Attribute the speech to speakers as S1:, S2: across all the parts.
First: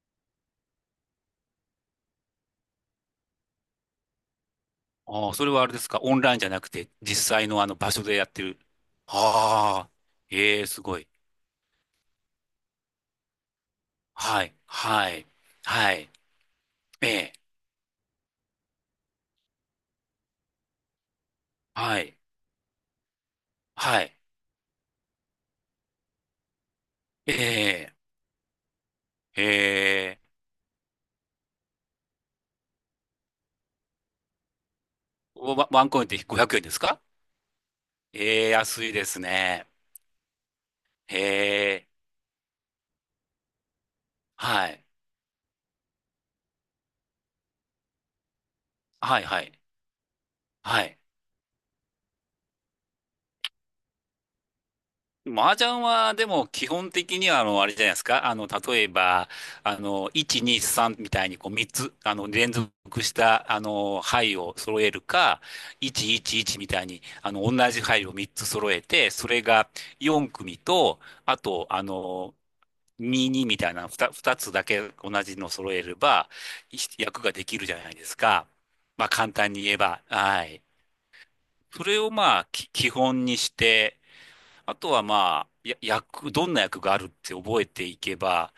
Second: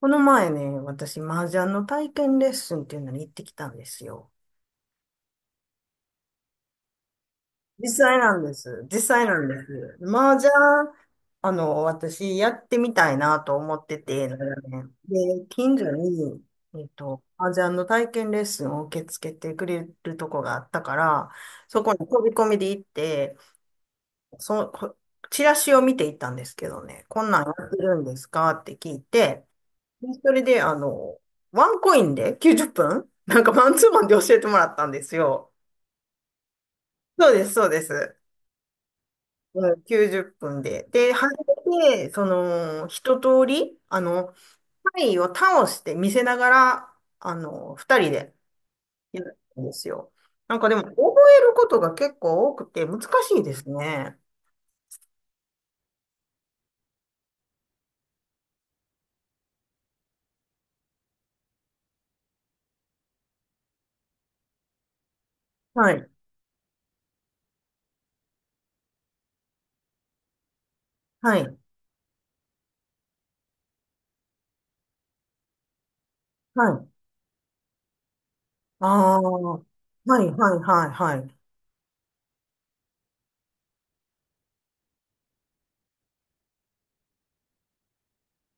S1: この前ね、私、麻雀の体験レッスンっていうのに行ってきたんですよ。
S2: ああ、それはあれですか。オンラインじゃなくて、実際のあの
S1: 実
S2: 場所で
S1: 際
S2: やっ
S1: な
S2: て
S1: んで
S2: る。
S1: す。実際なんで
S2: ああ、
S1: す。麻雀、
S2: ええ、すごい。
S1: 私、やってみたいなと思ってて、長
S2: はい、
S1: 年
S2: はい、
S1: で、近所
S2: はい、
S1: に、
S2: ええ、
S1: 麻雀の体験レッスンを受け付けてくれるとこがあったから、そこに
S2: はい、
S1: 飛び込みで行って、
S2: はい、
S1: その、こチラシを見て行ったんですけどね、こん
S2: え
S1: なんやってる
S2: え、
S1: んですかって聞い
S2: え
S1: て、
S2: え、
S1: それで、ワンコインで90分 なんかマンツーマンで教えてもらったんですよ。
S2: ワンコインって500円ですか？
S1: そうです、そうです。
S2: ええ、安いですね。
S1: うん、90分で。で、
S2: え
S1: 初
S2: え、
S1: めて、一通り、
S2: はい、
S1: タイを倒して見せながら、二人で
S2: は
S1: や
S2: い、
S1: る
S2: はい、
S1: んですよ。なんかで
S2: は
S1: も、覚
S2: い。
S1: えることが結構多くて難しいですね。
S2: 麻雀は、でも、基本的には、あれじゃないですか。例えば、1、2、3みたいに、こう、3つ、連続した、牌を揃えるか、
S1: はい、
S2: 1、1、1みたいに、同じ牌を3つ揃えて、それが4組と、あ
S1: はい、
S2: と、2、2みたいな2、二つだけ同じの揃えれば、
S1: は
S2: い
S1: い。
S2: 役ができるじゃないですか。
S1: あ
S2: まあ、
S1: あ、
S2: 簡単
S1: は
S2: に
S1: い、
S2: 言えば、
S1: はい、
S2: は
S1: は
S2: い。
S1: い、はい。
S2: それを、まあ、基本にして、あとはまあ、どんな役があるって覚えていけば、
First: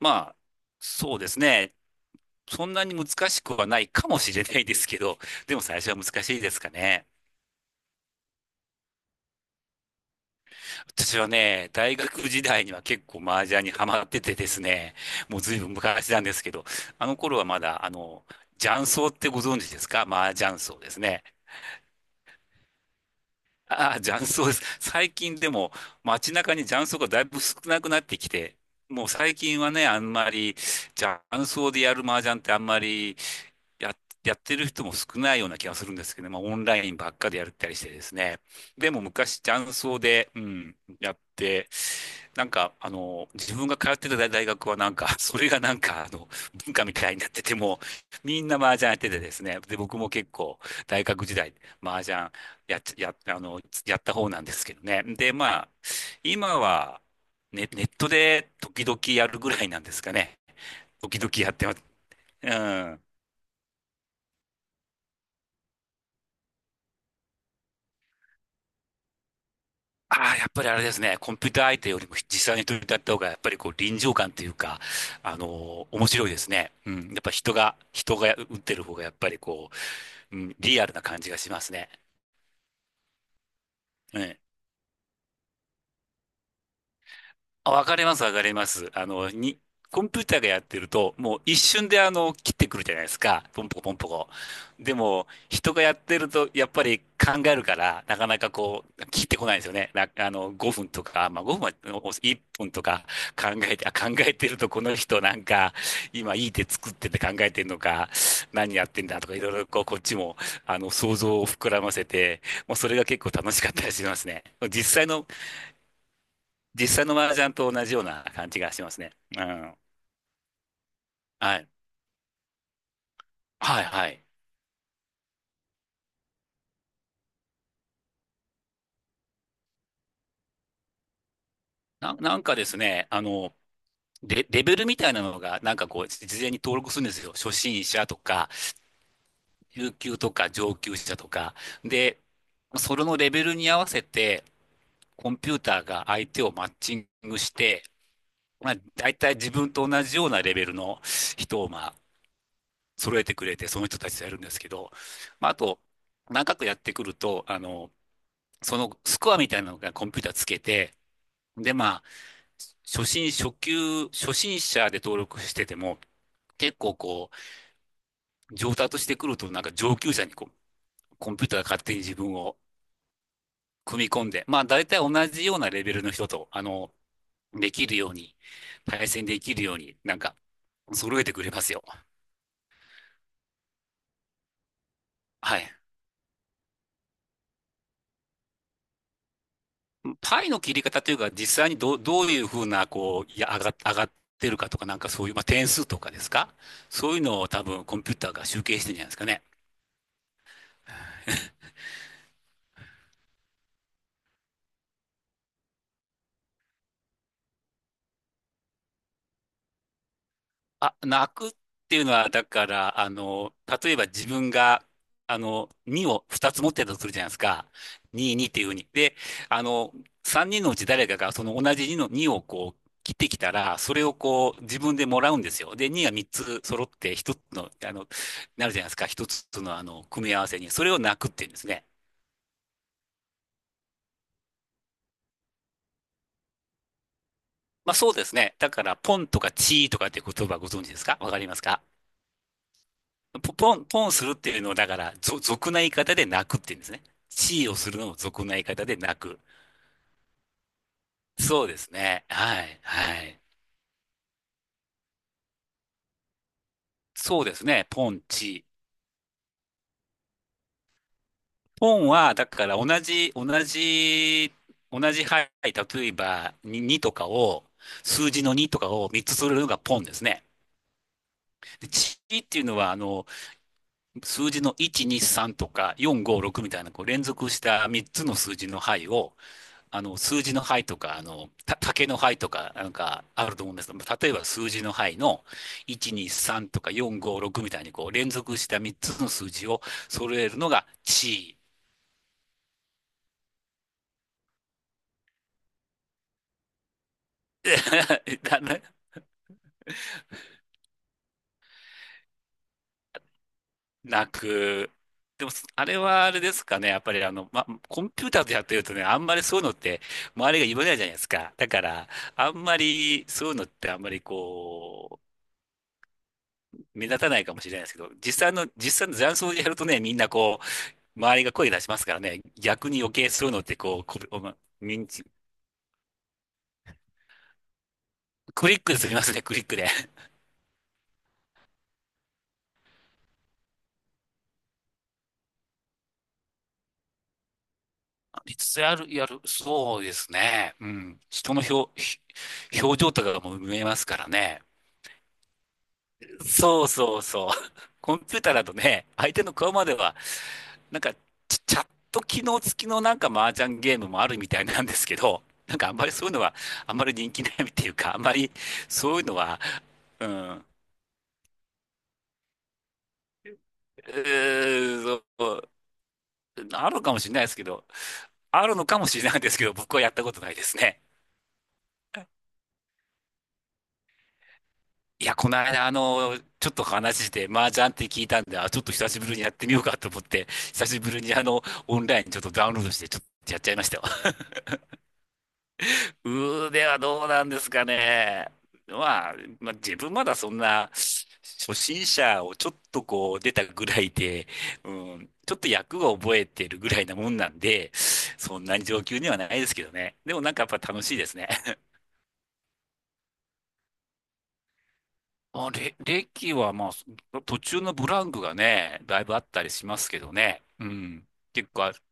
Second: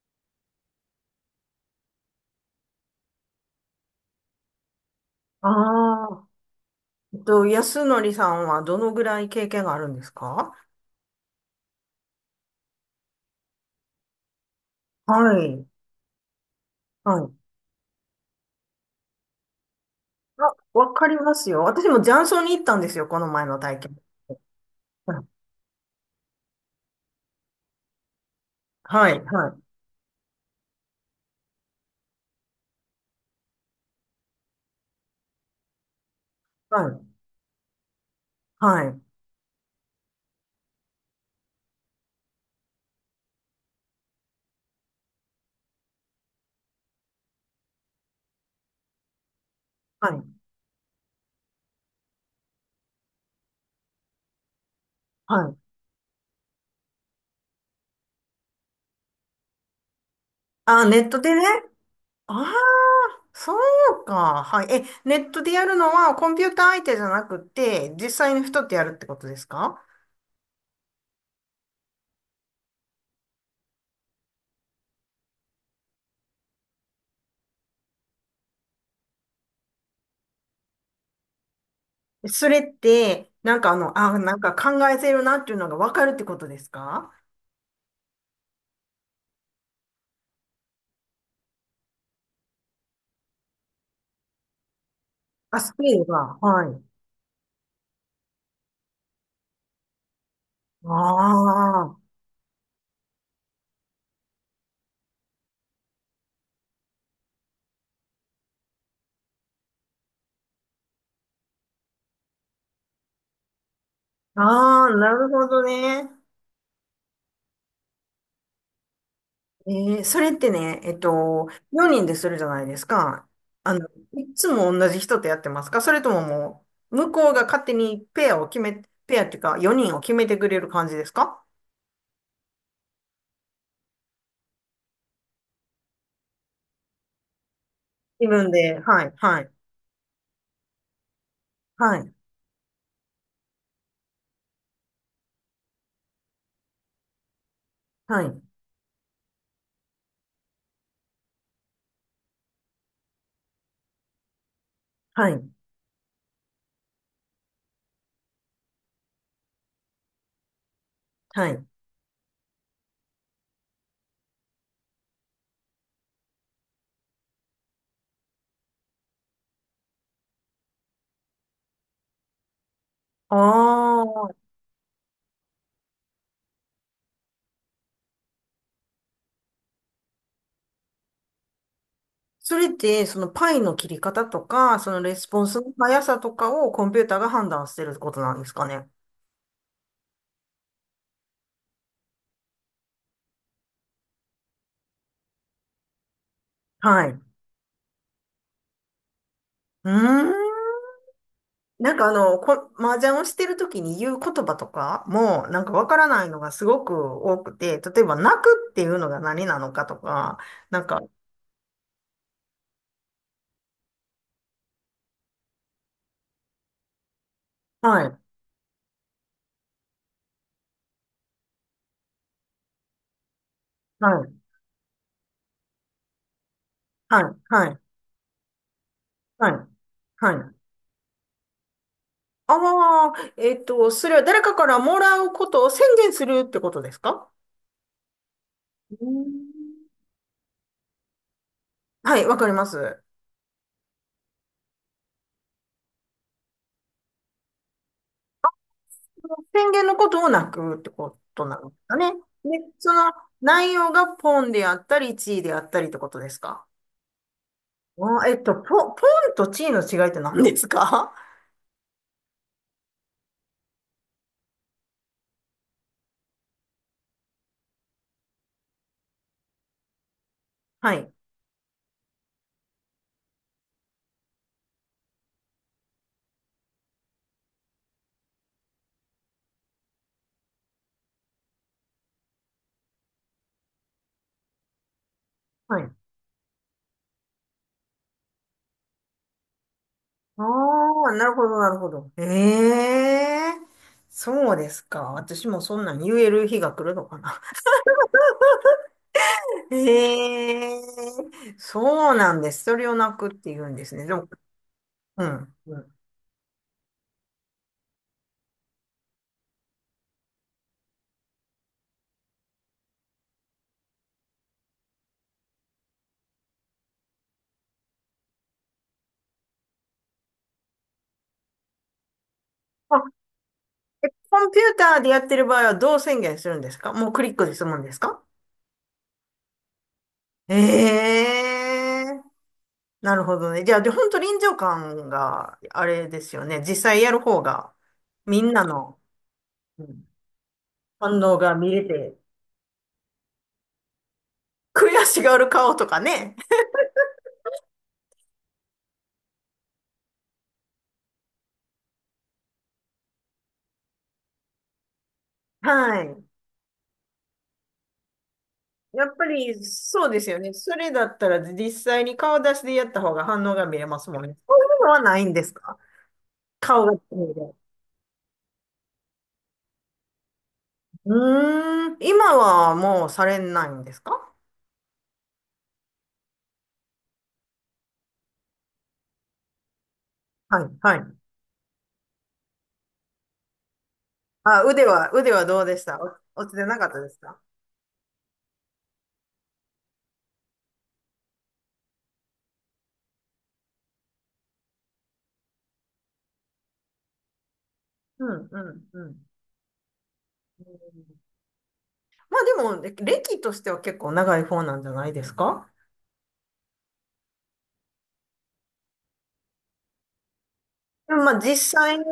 S2: まあ、そうですね。そんなに難しくはないかもしれないですけど、でも最初は
S1: あ
S2: 難
S1: あ、
S2: しいですかね。
S1: 安則さんはどのぐらい経験があるんですか？
S2: 私はね、大学時代には結構麻雀にハマっててですね、
S1: は
S2: もうずい
S1: い。
S2: ぶん昔なんですけど、あの
S1: はい。
S2: 頃はまだ、雀荘ってご存知ですか？麻
S1: あ、
S2: 雀荘で
S1: わ
S2: す
S1: かり
S2: ね。
S1: ますよ。私も雀荘に行ったんですよ、この前の体
S2: ああ、
S1: 験。
S2: 雀荘です。
S1: う
S2: 最
S1: ん。
S2: 近でも街中に雀荘がだいぶ少なくなってきて、もう
S1: はい、
S2: 最
S1: は
S2: 近
S1: い、
S2: はね、あんまり雀荘でやる麻雀ってあんまりや、やってる人も少ないような気がするんですけどね、まあオンラ
S1: は
S2: イン
S1: い、
S2: ばっかでやったりしてですね。
S1: は
S2: で
S1: い、
S2: も昔雀荘で、やって、なんか自分が通ってた大学はなんか、それがなんか文化みたいになってても、みんな麻雀やっててですね。で、僕
S1: は
S2: も
S1: い、
S2: 結構大学時代、麻雀やっち、や、あの、やった方なんですけどね。で、
S1: はい。
S2: まあ、今は、ね、ネットで時々やるぐらいなんですかね。
S1: あ、ネッ
S2: 時
S1: ト
S2: 々
S1: でね。
S2: やってます。
S1: ああ、
S2: うん。
S1: そうか。はい。え、ネットでやるのはコンピューター相手じゃなくて、実際の人ってやるってことですか？
S2: ああ、やっぱりあれですね。コンピューター相手よりも実際に取り立った方が、やっぱりこう臨場感というか、面白いですね。うん。やっぱ人が打ってる方が、やっぱりこう、リアルな感じがしますね。
S1: それって、
S2: う
S1: な
S2: ん。
S1: んか考えてるなっていうのがわかるってことですか？
S2: あ、わかります、わかります。コンピューターがやってると、もう一瞬で切ってくるじゃないですか。ポンポコポンポコ。でも、
S1: あ、ス
S2: 人がや
S1: ピ
S2: っ
S1: ード
S2: てる
S1: が。
S2: と、やっ
S1: はい。
S2: ぱり考えるから、なかなかこう、切ってこないんですよね。な、あの、5分
S1: あ
S2: とか、まあ5分は、
S1: あ。
S2: 1分とか考えて、あ、考えてると、この人なんか、今いい手作ってて考えてるのか、何やってんだとか、いろいろこう、こっちも、想像を膨らませて、もうそれが結構楽しかったりしますね。
S1: あ
S2: 実
S1: あ、
S2: 際
S1: な
S2: の
S1: るほどね。
S2: 実際の麻雀と同じような感じがしますね。う
S1: え
S2: ん。
S1: ー、それってね、
S2: はい。
S1: 4人でするじゃないですか。あの、
S2: はい、はい。
S1: いつも同じ人とやってますか？それとも向こうが勝手にペアを決め、ペアっていうか、4人を決めてくれる感じですか？
S2: なんかですね、レベルみたいなのが、なんかこう、事前に登録するんですよ。初心者と
S1: 自
S2: か、
S1: 分で、はい、はい、
S2: 中級とか、上級者とか。
S1: はい、
S2: で、それのレベルに合わせて、コンピューターが相手をマッチングして、
S1: はい、
S2: まあ、大体自分と同じようなレベルの人を、まあ、揃えてくれて、その人たちとやるんですけど、
S1: はい、
S2: まあ、あと、長くやってくると、そのスコアみたいなのがコンピューターつけて、
S1: はい。
S2: で、まあ、初心者で登録してても、結構こう、上達してくると、なんか上級者にこう、コンピューターが勝手に自分を
S1: あ
S2: 組み込ん
S1: あ、
S2: で、まあ、大体同じようなレベルの人と、できるように、対戦できるように、なんか、揃えてくれますよ。
S1: それって、そのパイの切り方とか、そのレスポン
S2: は
S1: スの
S2: い。
S1: 速さとかをコンピューターが判断してることなんですかね。
S2: パイの切り方というか、実際にどういうふうな、こう、いや、上がってるかとか、なんかそういう、まあ、点数とかですか？
S1: はい。
S2: そうい
S1: う
S2: うのを多分コンピューターが集計してるんじゃないですかね。
S1: ーん。麻雀をしてるときに言う言葉とかも、なんかわからないのがすごく多くて、例えば泣くっていうのが何なのかとか、なん
S2: あ、
S1: か、
S2: 泣くっていうのは、だから、例えば自分が、2を2つ持ってたとするじゃないですか。
S1: はい、
S2: 2、2っていうふうに。で、あの、3人のうち誰かがその同じ2をこう、切ってきたら、それ
S1: は
S2: を
S1: い、
S2: こう、自分でもらうんですよ。で、2が3つ揃って
S1: はい、
S2: 1つ
S1: は
S2: の、
S1: い、
S2: なるじゃないですか。1つ
S1: はい、
S2: のあの、組み合わ
S1: はい。
S2: せに。それを泣くっていうんですね。
S1: ああ、それは誰かからもらうことを宣言するってことですか？
S2: まあそうですね。だから、
S1: う
S2: ポンとか
S1: ん。
S2: チーとかって言葉ご存知ですか？わかりますか？
S1: はい、わかります。
S2: ポンするっていうのを、だから、俗な言い方で泣くって言うんですね。地位をするのを俗な言い方で泣く。
S1: 宣言のことを泣くってことな
S2: そ
S1: ん
S2: う
S1: で
S2: で
S1: す
S2: す
S1: かね。
S2: ね。
S1: で、
S2: はい、
S1: その
S2: はい。
S1: 内容がポンであったり、地位であったりってことですか？
S2: そうですね。ポン、
S1: あー、
S2: 地位。
S1: ポンとチーの違いって何何ですか？
S2: ポンは、だから同じ牌、例えば2、にとかを、数字の2とかを3つするのがポンですね。
S1: はい。
S2: で、地位っていうのは、数字の1、2、3とか4、5、6みたいな、こう連続した3つの数字の牌を、数字の牌とか、竹の牌とか、なんかあると思うんですけど、例えば数字の牌の
S1: はい。
S2: 1、2、3とか4、5、6みたいにこう連続した3つの数字を揃
S1: あ
S2: えるのが
S1: あ、なるほど、
S2: 地位。
S1: なるほど。ええー、そうですか。私もそんなん言える日が来るのかな。
S2: だね。
S1: ええー、そうなんです。それをなくって言うんですね。で
S2: な
S1: も、
S2: く。
S1: う
S2: でも、
S1: ん。う
S2: あ
S1: ん。
S2: れはあれですかね。やっぱりコンピューターでやってるとね、あんまりそういうのって周りが言わないじゃないですか。だから、あんまりそういうのってあんまりこう、目立たないかもしれないですけど、実際の雀荘でやるとね、みんなこう、周りが声出しますからね、逆に
S1: あ、
S2: 余計そういうのってこう、
S1: え、
S2: こ、お
S1: コン
S2: ま
S1: ピューター
S2: 認
S1: でや
S2: 知、
S1: ってる場合はどう宣言するんですか？もうクリックでするんですか？
S2: クリックで済みますね、クリックで。
S1: ええ、なるほどね。じゃあ、で、本当臨場感があれですよね。実際やる方が、み ん
S2: い
S1: な
S2: つつや
S1: の、
S2: る、やる、
S1: う
S2: そう
S1: ん、
S2: ですね。う
S1: 反
S2: ん。
S1: 応
S2: 人
S1: が
S2: の
S1: 見れ
S2: 表、
S1: て、
S2: ひ表情とかがもう見えますからね。
S1: 悔しがる顔とかね。
S2: そうそうそう。コンピューターだとね、相手の顔までは、なんか、チャット機能付きのなんか麻雀ゲームもあるみたいなんですけど、なんかあ
S1: は
S2: んまり
S1: い。
S2: そういうのは、あんまり人気ないっていうか、あんまり
S1: や
S2: そ
S1: っ
S2: うい
S1: ぱ
S2: うの
S1: り
S2: は、
S1: そうで
S2: う
S1: すよ
S2: ん。
S1: ね。
S2: う
S1: それだったら実際に顔出しでやった方が反応が見れますもんね。そういうの
S2: ー
S1: は
S2: ん、
S1: ないんです
S2: う
S1: か？顔
S2: あ
S1: が
S2: るかも
S1: 見
S2: し
S1: え
S2: れないで
S1: て。
S2: すけど、あるのかもしれないですけど、僕はやったことないですね。
S1: うーん。今はもうされないんですか？
S2: いや、この間、ちょっと話して、麻雀って聞いたんで、あ、ちょっと久しぶりにやってみようかと思って、
S1: はい、
S2: 久
S1: は
S2: しぶ
S1: い。
S2: りにオンラインちょっとダウンロードして、ちょっとやっちゃいましたよ。
S1: あ、腕はどうでした？お 落ちてな
S2: 腕
S1: かっ
S2: は
S1: たです
S2: どう
S1: か？
S2: なんですかね。まあ、まあ、自分まだそんな、初心者をちょっとこう出たぐらいで、うん、ちょっと役を覚えてるぐらいなもんなんで、
S1: うん、う
S2: そんなに
S1: ん、
S2: 上
S1: う
S2: 級
S1: ん。
S2: にはないですけどね。でもなんかやっぱ楽しいですね。
S1: まあでも、歴としては結構長い方なんじゃないですか？
S2: 歴はまあ、途中のブランクがね、だいぶあったりしますけどね。う
S1: でも
S2: ん。
S1: まあ実
S2: 結構
S1: 際
S2: か
S1: に、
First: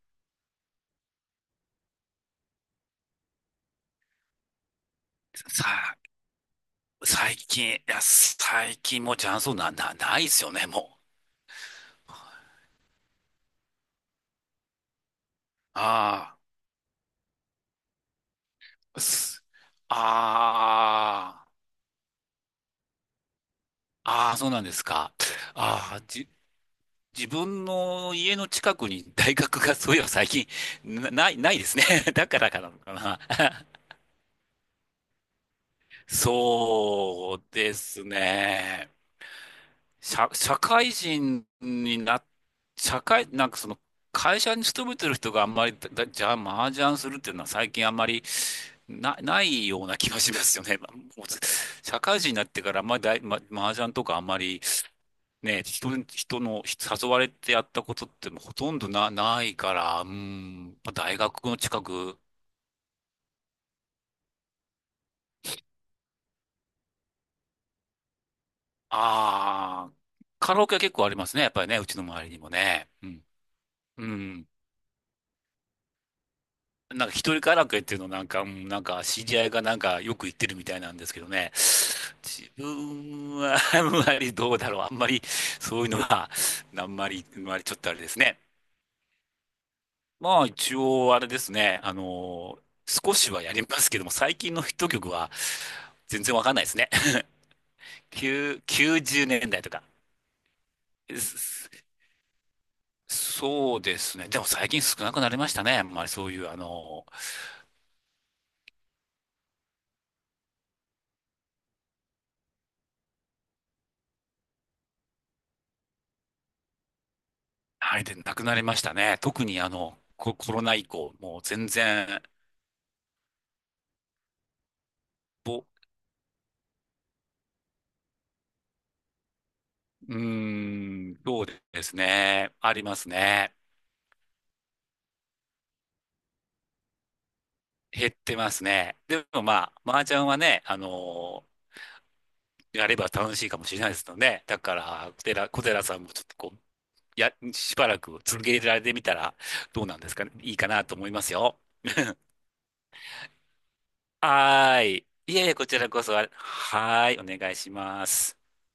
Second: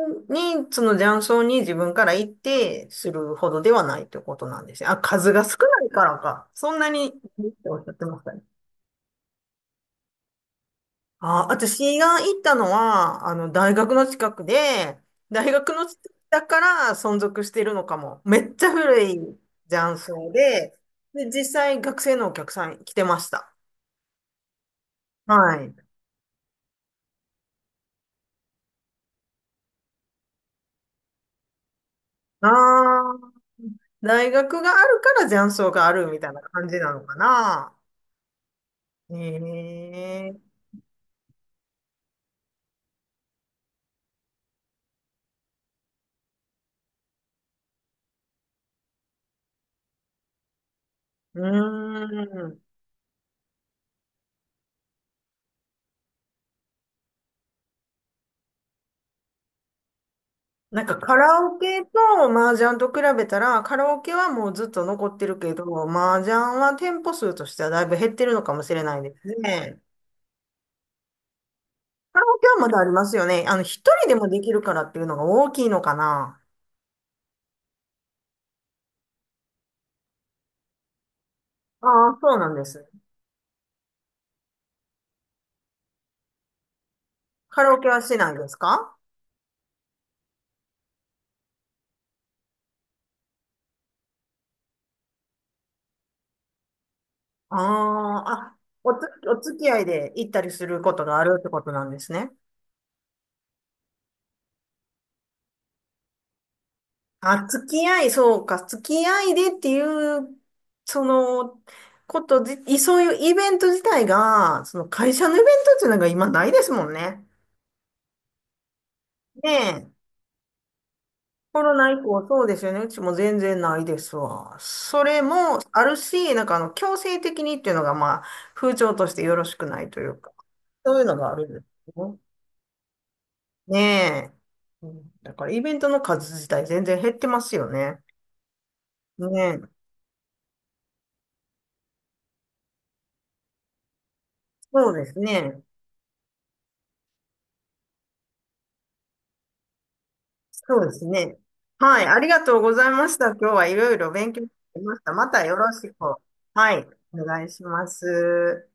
S1: その雀荘に自分から行ってするほどではないということなんですよ。あ、数が少ない
S2: さ、
S1: からか。そんなに、っ
S2: 最
S1: て
S2: 近、
S1: お
S2: い
S1: っしゃっ
S2: や、
S1: てましたね。
S2: 最近もうチャンスないですよね、もう。
S1: あ、私が行ったのは、あの、大学の近くで、大学の近く
S2: あ
S1: だから存続してるのかも。めっちゃ
S2: あ、
S1: 古い
S2: す
S1: 雀荘で、で、実
S2: あ
S1: 際学生のお客さん来てました。
S2: あ、ああ、そうなんですか。
S1: はい。
S2: ああ、自分の家の近くに大学がそういえば最近、ないですね。だか
S1: あ
S2: らかなのかな。
S1: あ、大学があるから雀荘があるみたいな感じなのか
S2: そう
S1: な。
S2: ですね。
S1: え
S2: 社、
S1: え、
S2: 社会人にな、社会、なんかその、会社に勤めてる人があんまりじゃあ、麻雀するっていうのは最近あんまりないような気がしますよね。まあもうず
S1: う
S2: 社会人にな
S1: ー
S2: って
S1: ん。
S2: からあんまりだい、ま、麻雀とかあんまりね、人の誘われてやったことってもうほとんどないから、うん、
S1: なん
S2: まあ
S1: かカ
S2: 大学
S1: ラ
S2: の
S1: オ
S2: 近
S1: ケと
S2: く、
S1: 麻雀と比べたら、カラオケはもうずっと残ってるけど、麻雀は店舗数としてはだいぶ減ってるのかもしれないですね。
S2: ああ、カラオケは結構ありますね。やっぱりね、うちの
S1: カ
S2: 周
S1: ラ
S2: りに
S1: オケ
S2: も
S1: はまだあり
S2: ね。
S1: ま
S2: う
S1: すよ
S2: ん。
S1: ね。あの、一
S2: う
S1: 人でもで
S2: ん。
S1: きるからっていうのが大きいのかな。
S2: なんか一人カラオケっていうのなんか、なんか知り合いがなんかよく言ってるみたいなんですけどね。
S1: ああ、そうな
S2: 自
S1: んです。
S2: 分は あんまりどうだろう。あんまりそういうのは、あんまり、あんま
S1: カ
S2: り
S1: ラ
S2: ちょっ
S1: オケ
S2: とあれ
S1: は
S2: で
S1: し
S2: す
S1: ない
S2: ね。
S1: ですか？
S2: まあ一応あれですね。少しはやりますけども、最近のヒット曲は全然わかんないですね。
S1: ああ、
S2: 9、
S1: おつ、
S2: 90
S1: お
S2: 年
S1: 付
S2: 代
S1: き
S2: と
S1: 合
S2: か。
S1: いで行ったりすることがあるってこ
S2: す
S1: となんですね。
S2: そうですね。でも最近少なくなりましたね。あんまりそういう、
S1: あ、付き合い、そうか、付き合いでっていう、その、ことじ、いそういうイベント自体が、その会社のイベントっていうのが今ないですもんね。
S2: はい、で、なくなりましたね。特
S1: ね
S2: に
S1: え、
S2: コロナ以降、もう
S1: コ
S2: 全
S1: ロナ以
S2: 然、
S1: 降そうですよね。うちも全然ないですわ。それも
S2: ぼ、
S1: あるし、強制的にっていうのが、まあ、風潮としてよろしくないとい
S2: う
S1: うか、そういう
S2: ー
S1: の
S2: ん、
S1: があ
S2: そう
S1: るんです
S2: です
S1: ね。
S2: ね。ありますね。
S1: ねえ。うん、だからイベントの数自体全然減ってますよね。
S2: 減ってますね。
S1: ね
S2: でもま
S1: え。
S2: あ、麻雀はね、やれば楽しいかもしれないですので、だか
S1: そうで
S2: ら、
S1: す
S2: 小寺、
S1: ね。
S2: 小寺さんもちょっとこう、しばらく続けられてみたらどうなんですかね。いいか
S1: そう
S2: な
S1: で
S2: と
S1: す
S2: 思います
S1: ね。
S2: よ。
S1: はい。ありがとうございました。今日はいろいろ勉強に
S2: は
S1: なり
S2: ー
S1: まし
S2: い。
S1: た。ま
S2: い
S1: た
S2: えい
S1: よ
S2: え、こ
S1: ろ
S2: ち
S1: し
S2: ら
S1: く。
S2: こそ、あ
S1: はい。
S2: はー
S1: お
S2: い、お
S1: 願い
S2: 願い
S1: し
S2: し
S1: ま
S2: ます。
S1: す。